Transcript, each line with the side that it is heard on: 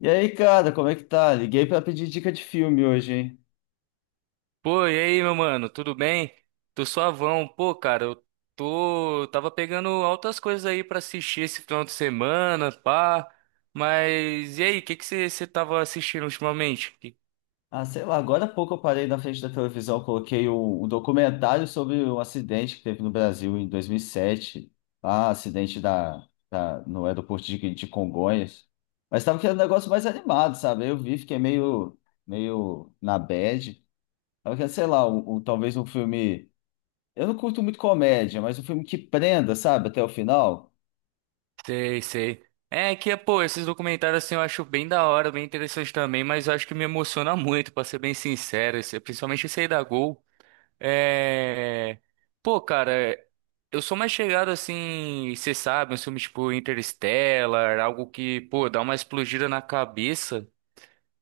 left: E aí, cara, como é que tá? Liguei pra pedir dica de filme hoje, hein?
right: Pô, e aí, meu mano, tudo bem? Tô suavão. Pô, cara, eu tô. Tava pegando altas coisas aí pra assistir esse final de semana, pá. Mas e aí, o que que você tava assistindo ultimamente?
left: Ah, sei lá, agora há pouco eu parei na frente da televisão, coloquei um documentário sobre um acidente que teve no Brasil em 2007. Ah, acidente no aeroporto de Congonhas. Mas tava querendo um negócio mais animado, sabe? Aí eu vi, fiquei meio na bad. Tava querendo, sei lá, talvez um filme. Eu não curto muito comédia, mas um filme que prenda, sabe, até o final.
right: Sei, sei. É que, pô, esses documentários assim eu acho bem da hora, bem interessante também, mas eu acho que me emociona muito, pra ser bem sincero, principalmente esse aí da Gol. É... Pô, cara, eu sou mais chegado assim, você sabe, uns filmes tipo Interstellar, algo que, pô, dá uma explodida na cabeça.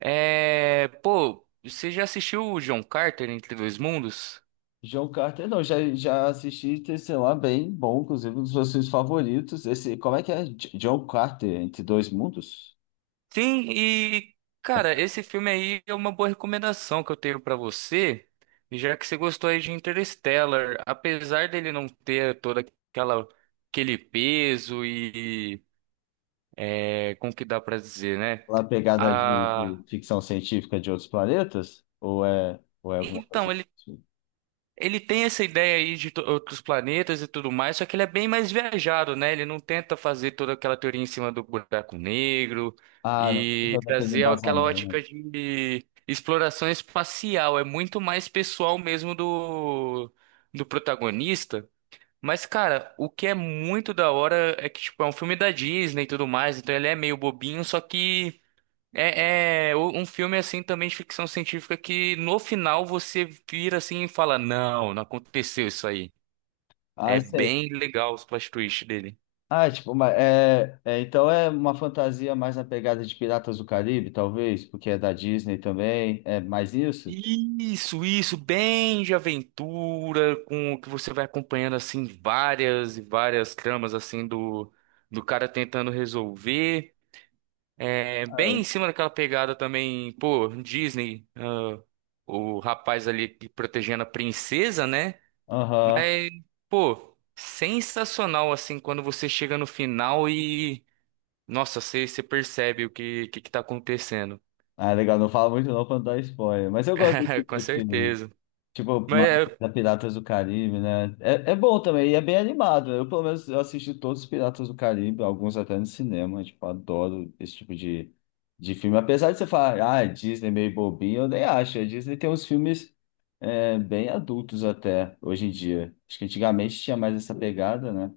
right: Pô, você já assistiu o John Carter Entre Dois Mundos?
left: John Carter, não, já assisti, tem, sei lá, bem bom, inclusive um dos meus filmes favoritos. Esse, como é que é? John Carter, Entre Dois Mundos?
right: Sim, e, cara, esse filme aí é uma boa recomendação que eu tenho pra você, já que você gostou aí de Interstellar, apesar dele não ter toda aquela... aquele peso e como que dá pra dizer, né?
left: Lá a pegada de ficção científica de outros planetas? Ou é alguma coisa
right: Então, ele,
left: assim?
right: ele tem essa ideia aí de outros planetas e tudo mais, só que ele é bem mais viajado, né? Ele não tenta fazer toda aquela teoria em cima do buraco negro
left: Ah, não,
right: e
left: também tem
right: trazer aquela
left: embasamento.
right: ótica de exploração espacial. É muito mais pessoal mesmo do protagonista. Mas, cara, o que é muito da hora é que, tipo, é um filme da Disney e tudo mais, então ele é meio bobinho, só que. É um filme assim também de ficção científica que no final você vira assim e fala: Não, não aconteceu isso aí.
left: Ah,
right: É
left: sei.
right: bem legal os plot twists dele.
left: Ah, é tipo, então é uma fantasia mais na pegada de Piratas do Caribe, talvez, porque é da Disney também. É mais isso?
right: Isso, bem de aventura, com o que você vai acompanhando assim várias e várias tramas assim do cara tentando resolver. É,
left: Ah,
right: bem
left: é.
right: em cima daquela pegada também, pô, Disney, ah, o rapaz ali que protegendo a princesa, né?
left: Aham.
right: Mas, pô, sensacional assim quando você chega no final e, nossa, você percebe que tá acontecendo.
left: Ah, legal, não fala muito não pra não dar spoiler, mas eu gosto desse tipo
right: Com
left: de filme.
right: certeza.
left: Tipo,
right: Mas é,
left: da Piratas do Caribe, né? É, é bom também, e é bem animado. Eu, pelo menos, eu assisti todos os Piratas do Caribe, alguns até no cinema. Tipo, adoro esse tipo de filme. Apesar de você falar, ah, Disney é meio bobinho, eu nem acho. A Disney tem uns filmes é, bem adultos até, hoje em dia. Acho que antigamente tinha mais essa pegada, né?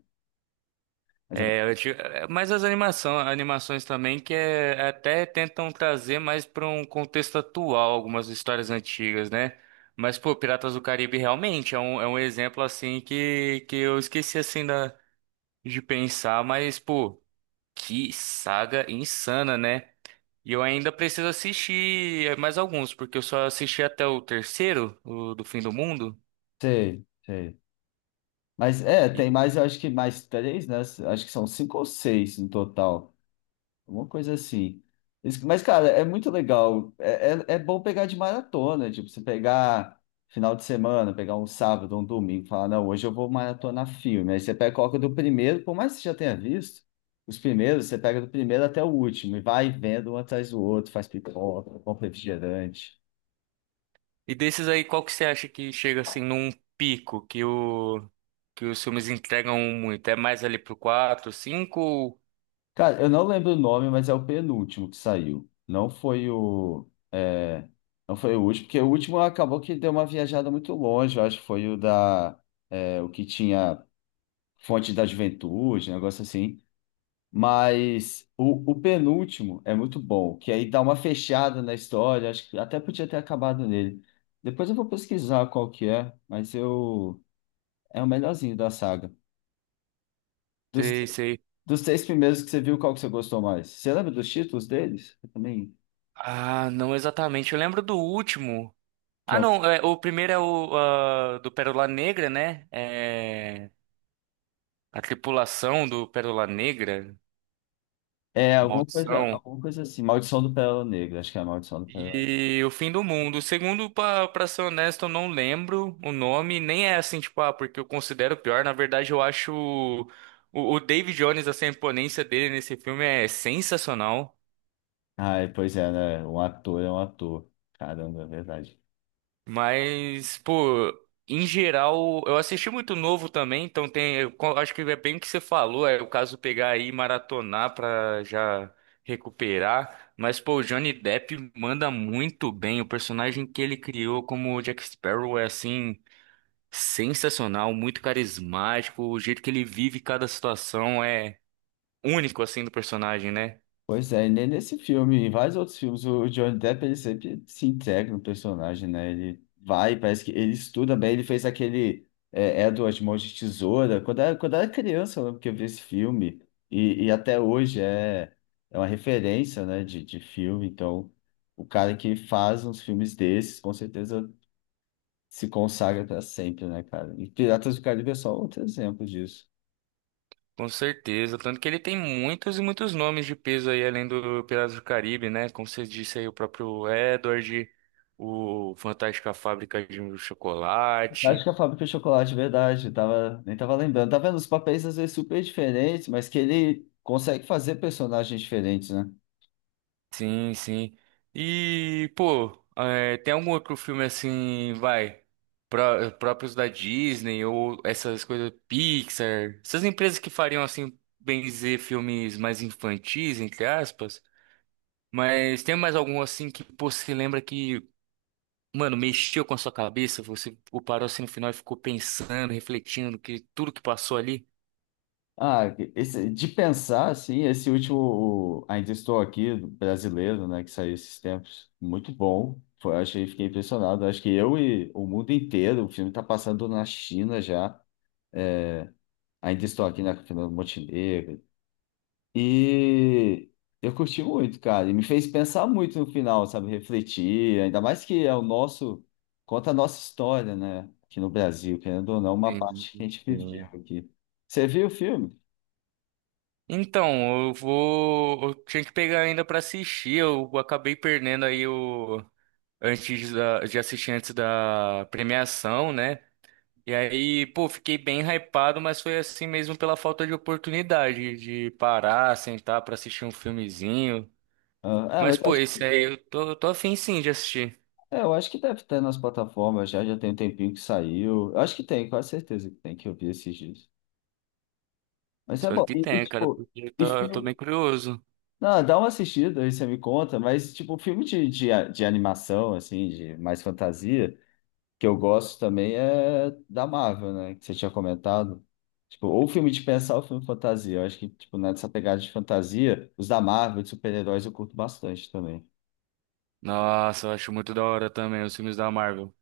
left: Mas agora.
right: mas as animações também que é, até tentam trazer mais para um contexto atual algumas histórias antigas, né? Mas, pô, Piratas do Caribe realmente é um exemplo assim que eu esqueci assim de pensar, mas, pô, que saga insana, né? E eu ainda preciso assistir mais alguns, porque eu só assisti até o terceiro, o do Fim do Mundo.
left: Sei, sei. Mas é,
right: E,
left: tem mais, eu acho que mais três, né? Acho que são cinco ou seis no total. Uma coisa assim. Isso. Mas, cara, é muito legal. É bom pegar de maratona, tipo, você pegar final de semana, pegar um sábado, um domingo, falar, não, hoje eu vou maratonar filme. Aí você pega, coloca do primeiro, por mais que você já tenha visto, os primeiros, você pega do primeiro até o último e vai vendo um atrás do outro, faz pipoca, compra refrigerante.
right: e desses aí, qual que você acha que chega assim num pico que o que os filmes entregam um muito? É mais ali pro quatro cinco.
left: Cara, eu não lembro o nome, mas é o penúltimo que saiu. Não foi o. Não foi o último, porque o último acabou que deu uma viajada muito longe, eu acho que foi o da. É, o que tinha Fonte da Juventude, um negócio assim. Mas o penúltimo é muito bom, que aí dá uma fechada na história, acho que até podia ter acabado nele. Depois eu vou pesquisar qual que é, mas eu. É o melhorzinho da saga.
right: Sei, sei.
left: Dos três primeiros que você viu, qual que você gostou mais? Você lembra dos títulos deles? Eu também.
right: Ah, não exatamente. Eu lembro do último.
left: Que
right: Ah,
left: é, o-
right: não, é, o primeiro é do Pérola Negra, né? A tripulação do Pérola Negra,
left: é,
right: Maldição.
left: alguma coisa assim. Maldição do Pérola Negra, acho que é a Maldição do Pérola Negra.
right: E o Fim do Mundo. O segundo, pra ser honesto, eu não lembro o nome. Nem é assim, tipo, ah, porque eu considero pior. Na verdade, eu acho o David Jones, assim, a imponência dele nesse filme é sensacional.
left: Ai, pois é, né? Um ator é um ator. Caramba, é verdade.
right: Mas, pô, em geral, eu assisti muito novo também, então acho que é bem o que você falou. É o caso pegar aí e maratonar pra já recuperar. Mas, pô, o Johnny Depp manda muito bem. O personagem que ele criou como Jack Sparrow é assim. Sensacional, muito carismático, o jeito que ele vive cada situação é único assim do personagem, né?
left: Pois é, e nem nesse filme, em vários outros filmes, o Johnny Depp ele sempre se integra no personagem, né? Ele vai, parece que ele estuda bem, ele fez aquele é, Edward Mãos de Tesoura, quando era criança, eu lembro que eu vi esse filme, e até hoje é, é uma referência, né, de filme, então o cara que faz uns filmes desses, com certeza se consagra para sempre, né, cara? E Piratas do Caribe é só outro exemplo disso.
right: Com certeza, tanto que ele tem muitos e muitos nomes de peso aí além do Piratas do Caribe, né? Como você disse aí, o próprio Edward, o Fantástica Fábrica de
left: Acho que
right: Chocolate.
left: a fábrica de chocolate, verdade, tava, nem tava lembrando. Tá vendo? Os papéis às vezes super diferentes, mas que ele consegue fazer personagens diferentes, né?
right: Sim, sim. E, pô, é, tem algum outro filme assim, vai, próprios da Disney ou essas coisas Pixar, essas empresas que fariam assim, bem dizer, filmes mais infantis, entre aspas, mas tem mais algum assim que pô, você lembra que, mano, mexeu com a sua cabeça, você pô, parou assim no final e ficou pensando, refletindo que tudo que passou ali?
left: Ah, esse- de pensar, assim, esse último o Ainda Estou Aqui, do brasileiro, né, que saiu esses tempos, muito bom. Foi, achei, fiquei impressionado. Acho que eu e o mundo inteiro, o filme está passando na China já. É, Ainda Estou Aqui na Fernando Montenegro, e eu curti muito, cara. E me fez pensar muito no final, sabe? Refletir, ainda mais que é o nosso, conta a nossa história, né? Aqui no Brasil, querendo ou não, uma
right: Sim,
left: parte que a gente viveu
right: sim.
left: aqui. Você viu o filme?
right: Então, eu vou. Eu tinha que pegar ainda pra assistir. Eu acabei perdendo aí o. Antes de assistir antes da premiação, né? E aí, pô, fiquei bem hypado, mas foi assim mesmo pela falta de oportunidade de parar, sentar pra assistir um filmezinho.
left: Ah, ah,
right: Mas,
left: mas
right: pô,
left: acho
right: esse
left: que,
right: aí eu tô afim sim de assistir.
left: é, eu acho que deve ter nas plataformas já, já tem um tempinho que saiu. Eu acho que tem, quase certeza que tem, que eu vi esses dias. Mas é
right: Espero
left: bom.
right: que tenha, cara,
left: Tipo,
right: porque eu
left: e
right: tô, eu tô
left: filme.
right: bem curioso.
left: Não, dá uma assistida aí você me conta, mas tipo, filme de animação, assim, de mais fantasia que eu gosto também é da Marvel, né? Que você tinha comentado. Tipo, ou filme de pensar ou filme de fantasia. Eu acho que, tipo, né, nessa pegada de fantasia, os da Marvel, de super-heróis, eu curto bastante também.
right: Nossa, eu acho muito da hora também os filmes da Marvel.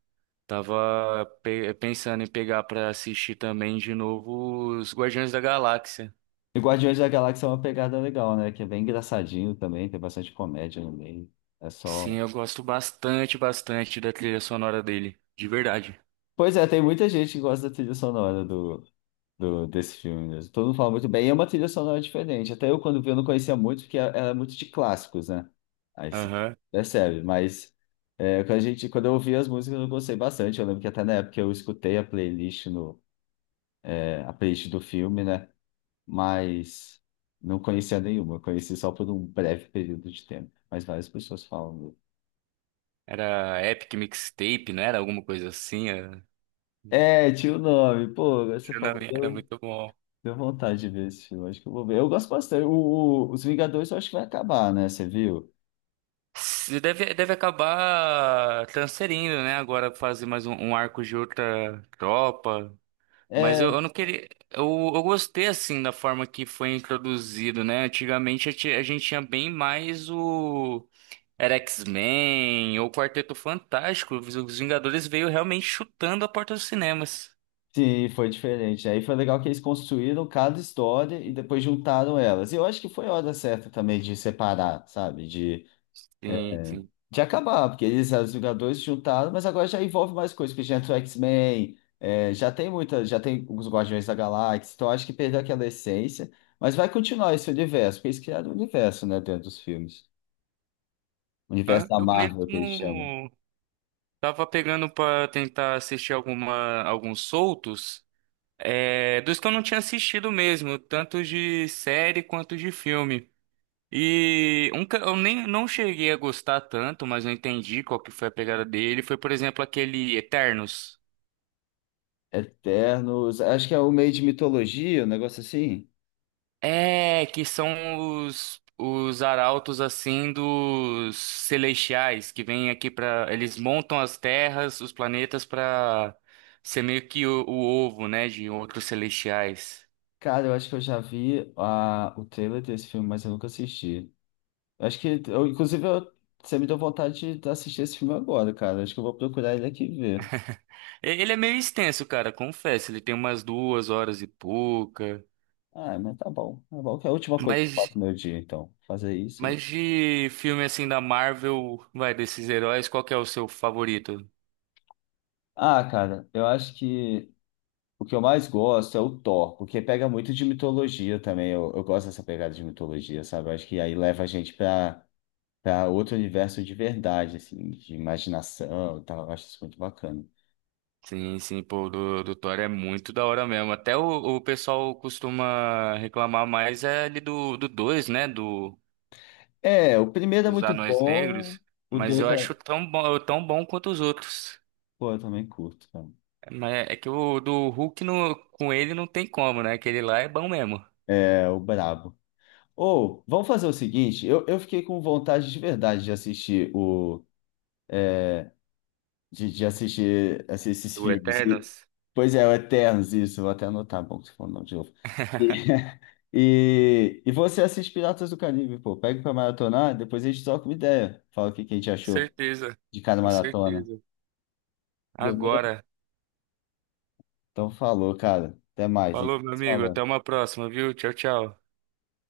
right: Tava pensando em pegar pra assistir também de novo os Guardiões da Galáxia.
left: E Guardiões da Galáxia é uma pegada legal, né? Que é bem engraçadinho também, tem bastante comédia no meio. É só.
right: Sim, eu gosto bastante, bastante da trilha sonora dele, de verdade.
left: Pois é, tem muita gente que gosta da trilha sonora do, do- desse filme mesmo. Todo mundo fala muito bem. E é uma trilha sonora diferente. Até eu, quando vi, eu não conhecia muito, porque ela é muito de clássicos, né? Aí você
right: Aham.
left: percebe. Mas é, quando a gente, quando eu ouvi as músicas, eu gostei bastante. Eu lembro que até na época eu escutei a playlist, no, é, a playlist do filme, né? Mas não conhecia nenhuma. Eu conheci só por um breve período de tempo. Mas várias pessoas falam.
right: Era Epic Mixtape, não era alguma coisa assim? Era,
left: É, tinha o nome. Pô, agora você falou,
right: era muito bom.
left: deu vontade de ver esse filme. Acho que eu vou ver. Eu gosto bastante. Os Vingadores eu acho que vai acabar, né? Você viu?
right: Se Deve acabar transferindo, né? Agora fazer mais um arco de outra tropa. Mas
left: É,
right: eu não queria. Eu gostei assim da forma que foi introduzido, né? Antigamente a gente tinha bem mais o. Era X-Men ou Quarteto Fantástico. Os Vingadores veio realmente chutando a porta dos cinemas.
left: sim, foi diferente. Aí foi legal que eles construíram cada história e depois juntaram elas. E eu acho que foi a hora certa também de separar, sabe?
right: Sim, sim.
left: De acabar, porque eles, os Vingadores, se juntaram, mas agora já envolve mais coisas, porque já entrou X-Men, é, já tem muita, já tem os Guardiões da Galáxia, então eu acho que perdeu aquela essência, mas vai continuar esse universo, porque eles criaram o universo, né, dentro dos filmes. O universo
right: Hã?
left: da
right: Eu
left: Marvel, que eles chamam.
right: mesmo tava pegando pra tentar assistir alguns soltos, dos que eu não tinha assistido mesmo, tanto de série quanto de filme. E um que eu nem não cheguei a gostar tanto, mas eu entendi qual que foi a pegada dele. Foi, por exemplo, aquele Eternos.
left: Eternos, acho que é o meio de mitologia, um negócio assim.
right: É, que são os arautos assim dos celestiais que vêm aqui. Pra. Eles montam as terras, os planetas pra ser meio que o ovo, né, de outros celestiais.
left: Cara, eu acho que eu já vi a, o trailer desse filme, mas eu nunca assisti. Eu acho que, eu, inclusive, eu- você me deu vontade de assistir esse filme agora, cara. Acho que eu vou procurar ele aqui e ver.
right: Ele é meio extenso, cara, confesso, ele tem umas 2 horas e pouca.
left: Ah, mas tá bom. Tá bom, que é a última coisa que eu faço
right: Mas.
left: no meu dia, então. Fazer isso aí.
right: Mas de filme assim da Marvel, vai, desses heróis, qual que é o seu favorito?
left: Ah, cara, eu acho que o que eu mais gosto é o Thor, porque pega muito de mitologia também. Eu gosto dessa pegada de mitologia, sabe? Eu acho que aí leva a gente pra outro universo de verdade, assim, de imaginação e tal. Eu acho isso muito bacana.
right: Sim, sim, pô, do Thor é muito da hora mesmo. Até o pessoal costuma reclamar mais é ali do 2, né?
left: É, o primeiro é
right: Dos
left: muito
right: Anões
left: bom,
right: Negros.
left: o
right: Mas
left: dois
right: eu acho
left: é.
right: tão bom quanto os outros.
left: Pô, eu também curto, cara.
right: Mas é que o do Hulk com ele não tem como, né? Aquele lá é bom mesmo.
left: É o brabo. Ou, vamos fazer o seguinte, eu fiquei com vontade de verdade de assistir o. Esses
right: Do
left: filmes. E-
right: Eternos?
left: pois é, o Eternos, isso, vou até anotar, bom, que você falou o nome de novo. E, e você assiste Piratas do Caribe, pô, pega pra maratonar, depois a gente troca uma ideia. Fala o que a gente
right: Com
left: achou
right: certeza,
left: de cada
right: com
left: maratona.
right: certeza.
left: Demorou?
right: Agora.
left: Então falou, cara. Até mais, a gente
right: Falou, meu
left: se
right: amigo. Até
left: falando.
right: uma próxima, viu? Tchau, tchau.